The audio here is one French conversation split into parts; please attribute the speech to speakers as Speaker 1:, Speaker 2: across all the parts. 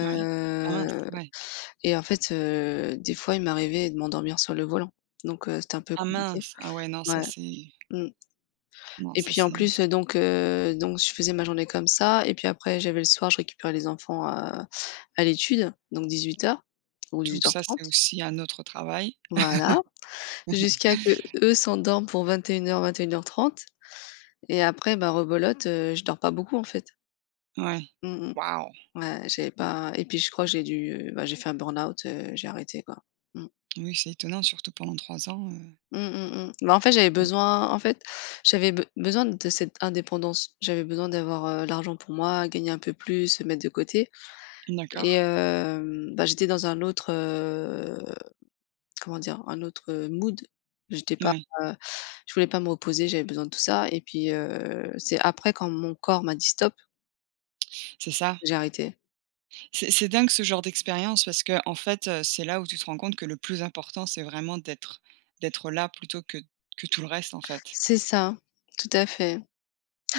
Speaker 1: Oui. Ah mince! Ouais.
Speaker 2: et en fait heu, des fois, il m'arrivait de m'endormir sur le volant. Donc heu, c'était un peu
Speaker 1: Ah
Speaker 2: compliqué.
Speaker 1: mince! Ah ouais non ça
Speaker 2: Ouais.
Speaker 1: c'est
Speaker 2: Mmh.
Speaker 1: Non,
Speaker 2: Et
Speaker 1: ça
Speaker 2: puis en
Speaker 1: c'est
Speaker 2: plus, heu, donc heu, donc je faisais ma journée comme ça et puis après j'avais le soir, je récupérais les enfants à à l'étude, donc 18:00 ou
Speaker 1: Donc
Speaker 2: dix-huit heures
Speaker 1: ça c'est
Speaker 2: trente.
Speaker 1: aussi un autre travail.
Speaker 2: Voilà. Jusqu'à qu'eux s'endorment pour 21:00-21:30 et après bah rebelote, heu, je dors pas beaucoup, en fait.
Speaker 1: Ouais.
Speaker 2: Mmh mh.
Speaker 1: Waouh!
Speaker 2: Ouais j'avais pas et puis je crois que j'ai dû bah j'ai fait un burnout, heu, j'ai arrêté, quoi. Mmh.
Speaker 1: Oui c'est étonnant, surtout pendant 3 ans, heu
Speaker 2: Mmh mh, mmh. Mais en fait j'avais besoin en fait j'avais be besoin de cette indépendance. J'avais besoin d'avoir, heu, l'argent pour moi, gagner un peu plus, mettre de côté et
Speaker 1: D'accord.
Speaker 2: hem, bah j'étais dans un autre, heu, comment dire? Un autre mood. J'étais pas
Speaker 1: Ouais.
Speaker 2: je voulais pas me reposer, j'avais besoin de tout ça et puis heu, c'est après quand mon corps m'a dit: «Stop
Speaker 1: C'est ça.
Speaker 2: j'ai arrêté».
Speaker 1: C'est c'est dingue, ce genre d'expérience parce qu'en fait, heu, c'est là où tu te rends compte que le plus important, c'est vraiment d'être d'être là plutôt que que tout le reste, en fait.
Speaker 2: C'est ça, tout à fait.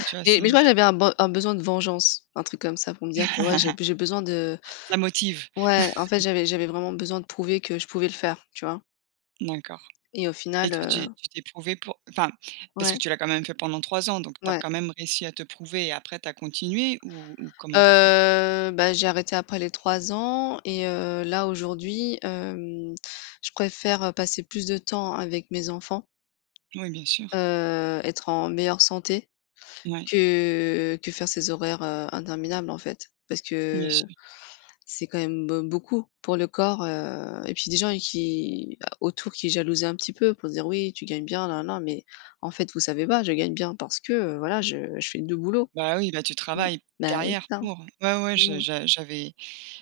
Speaker 1: Tu vois
Speaker 2: Mais
Speaker 1: c'est
Speaker 2: mais je crois que
Speaker 1: c
Speaker 2: j'avais un be un besoin de vengeance, un truc comme ça pour me dire que ouais, j'ai j'ai besoin de
Speaker 1: Ca motive?
Speaker 2: Ouais, en fait j'avais j'avais vraiment besoin de prouver que je pouvais le faire, tu vois?
Speaker 1: D'accord.
Speaker 2: Et au
Speaker 1: Et
Speaker 2: final,
Speaker 1: tu tu
Speaker 2: heu
Speaker 1: tu t'es prouvé pour enfin, parce
Speaker 2: Ouais.
Speaker 1: que tu l'as quand même fait pendant 3 ans, donc tu as
Speaker 2: Ouais.
Speaker 1: quand même réussi à te prouver et après tu as continué ou ou comment tu as fait?
Speaker 2: Heu, bah, j'ai arrêté après les 3 ans et heu, là aujourd'hui hem, je préfère passer plus de temps avec mes enfants,
Speaker 1: Oui bien sûr.
Speaker 2: heu, être en meilleure santé,
Speaker 1: Ouais.
Speaker 2: que que faire ces horaires, heu, interminables en fait, parce
Speaker 1: Bien
Speaker 2: que
Speaker 1: sûr.
Speaker 2: c'est quand même b beaucoup pour le corps, heu et puis des gens qui autour qui jalousaient un petit peu pour dire: «Oui, tu gagnes bien nanana». Mais en fait vous savez pas, je gagne bien parce que, heu, voilà je je fais 2 boulots.
Speaker 1: Bah oui, bah tu
Speaker 2: Mmh.
Speaker 1: travailles
Speaker 2: Bah c'est
Speaker 1: derrière
Speaker 2: ça.
Speaker 1: pour ouais ouais, je
Speaker 2: Mmh.
Speaker 1: j'a j'avais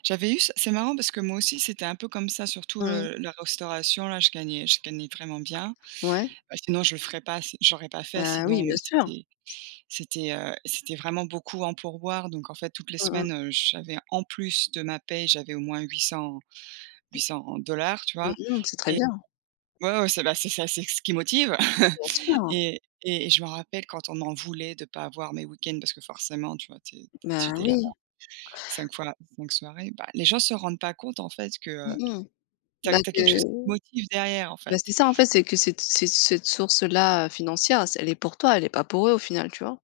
Speaker 1: j'avais eu ça c'est marrant parce que moi aussi c'était un peu comme ça, surtout,
Speaker 2: Mmh.
Speaker 1: heu, la restauration là, je gagnais je gagnais vraiment bien.
Speaker 2: Ouais.
Speaker 1: Heu, sinon je le ferais pas si j'aurais pas fait,
Speaker 2: Bah oui,
Speaker 1: sinon, mais
Speaker 2: bien sûr!
Speaker 1: c'était c'était heu et c'était vraiment beaucoup en pourboire donc en fait toutes les
Speaker 2: Mmh mh.
Speaker 1: semaines, heu, j'avais en plus de ma paie, j'avais au moins $ 800-800 tu
Speaker 2: Ben
Speaker 1: vois?
Speaker 2: dis donc, c'est très
Speaker 1: Et
Speaker 2: bien!
Speaker 1: ouais, ouais c'est bah c'est ça, c'est ce qui motive
Speaker 2: Bien sûr.
Speaker 1: et et je me rappelle quand on m'en voulait de pas avoir mes week-ends parce que forcément, tu vois, tu es tu
Speaker 2: Bah
Speaker 1: étais là-bas
Speaker 2: oui.
Speaker 1: 5 fois la [unintelligible] soirée. Bah les gens se rendent pas compte en fait que,
Speaker 2: Mmh
Speaker 1: heu,
Speaker 2: mh.
Speaker 1: tu
Speaker 2: Bah
Speaker 1: as tu as
Speaker 2: que
Speaker 1: quelque chose qui te motive derrière, en
Speaker 2: bah
Speaker 1: fait.
Speaker 2: c'est ça en fait, c'est que cette cette cette source-là, heu, financière, elle est pour toi, elle est pas pour eux, au final, tu vois?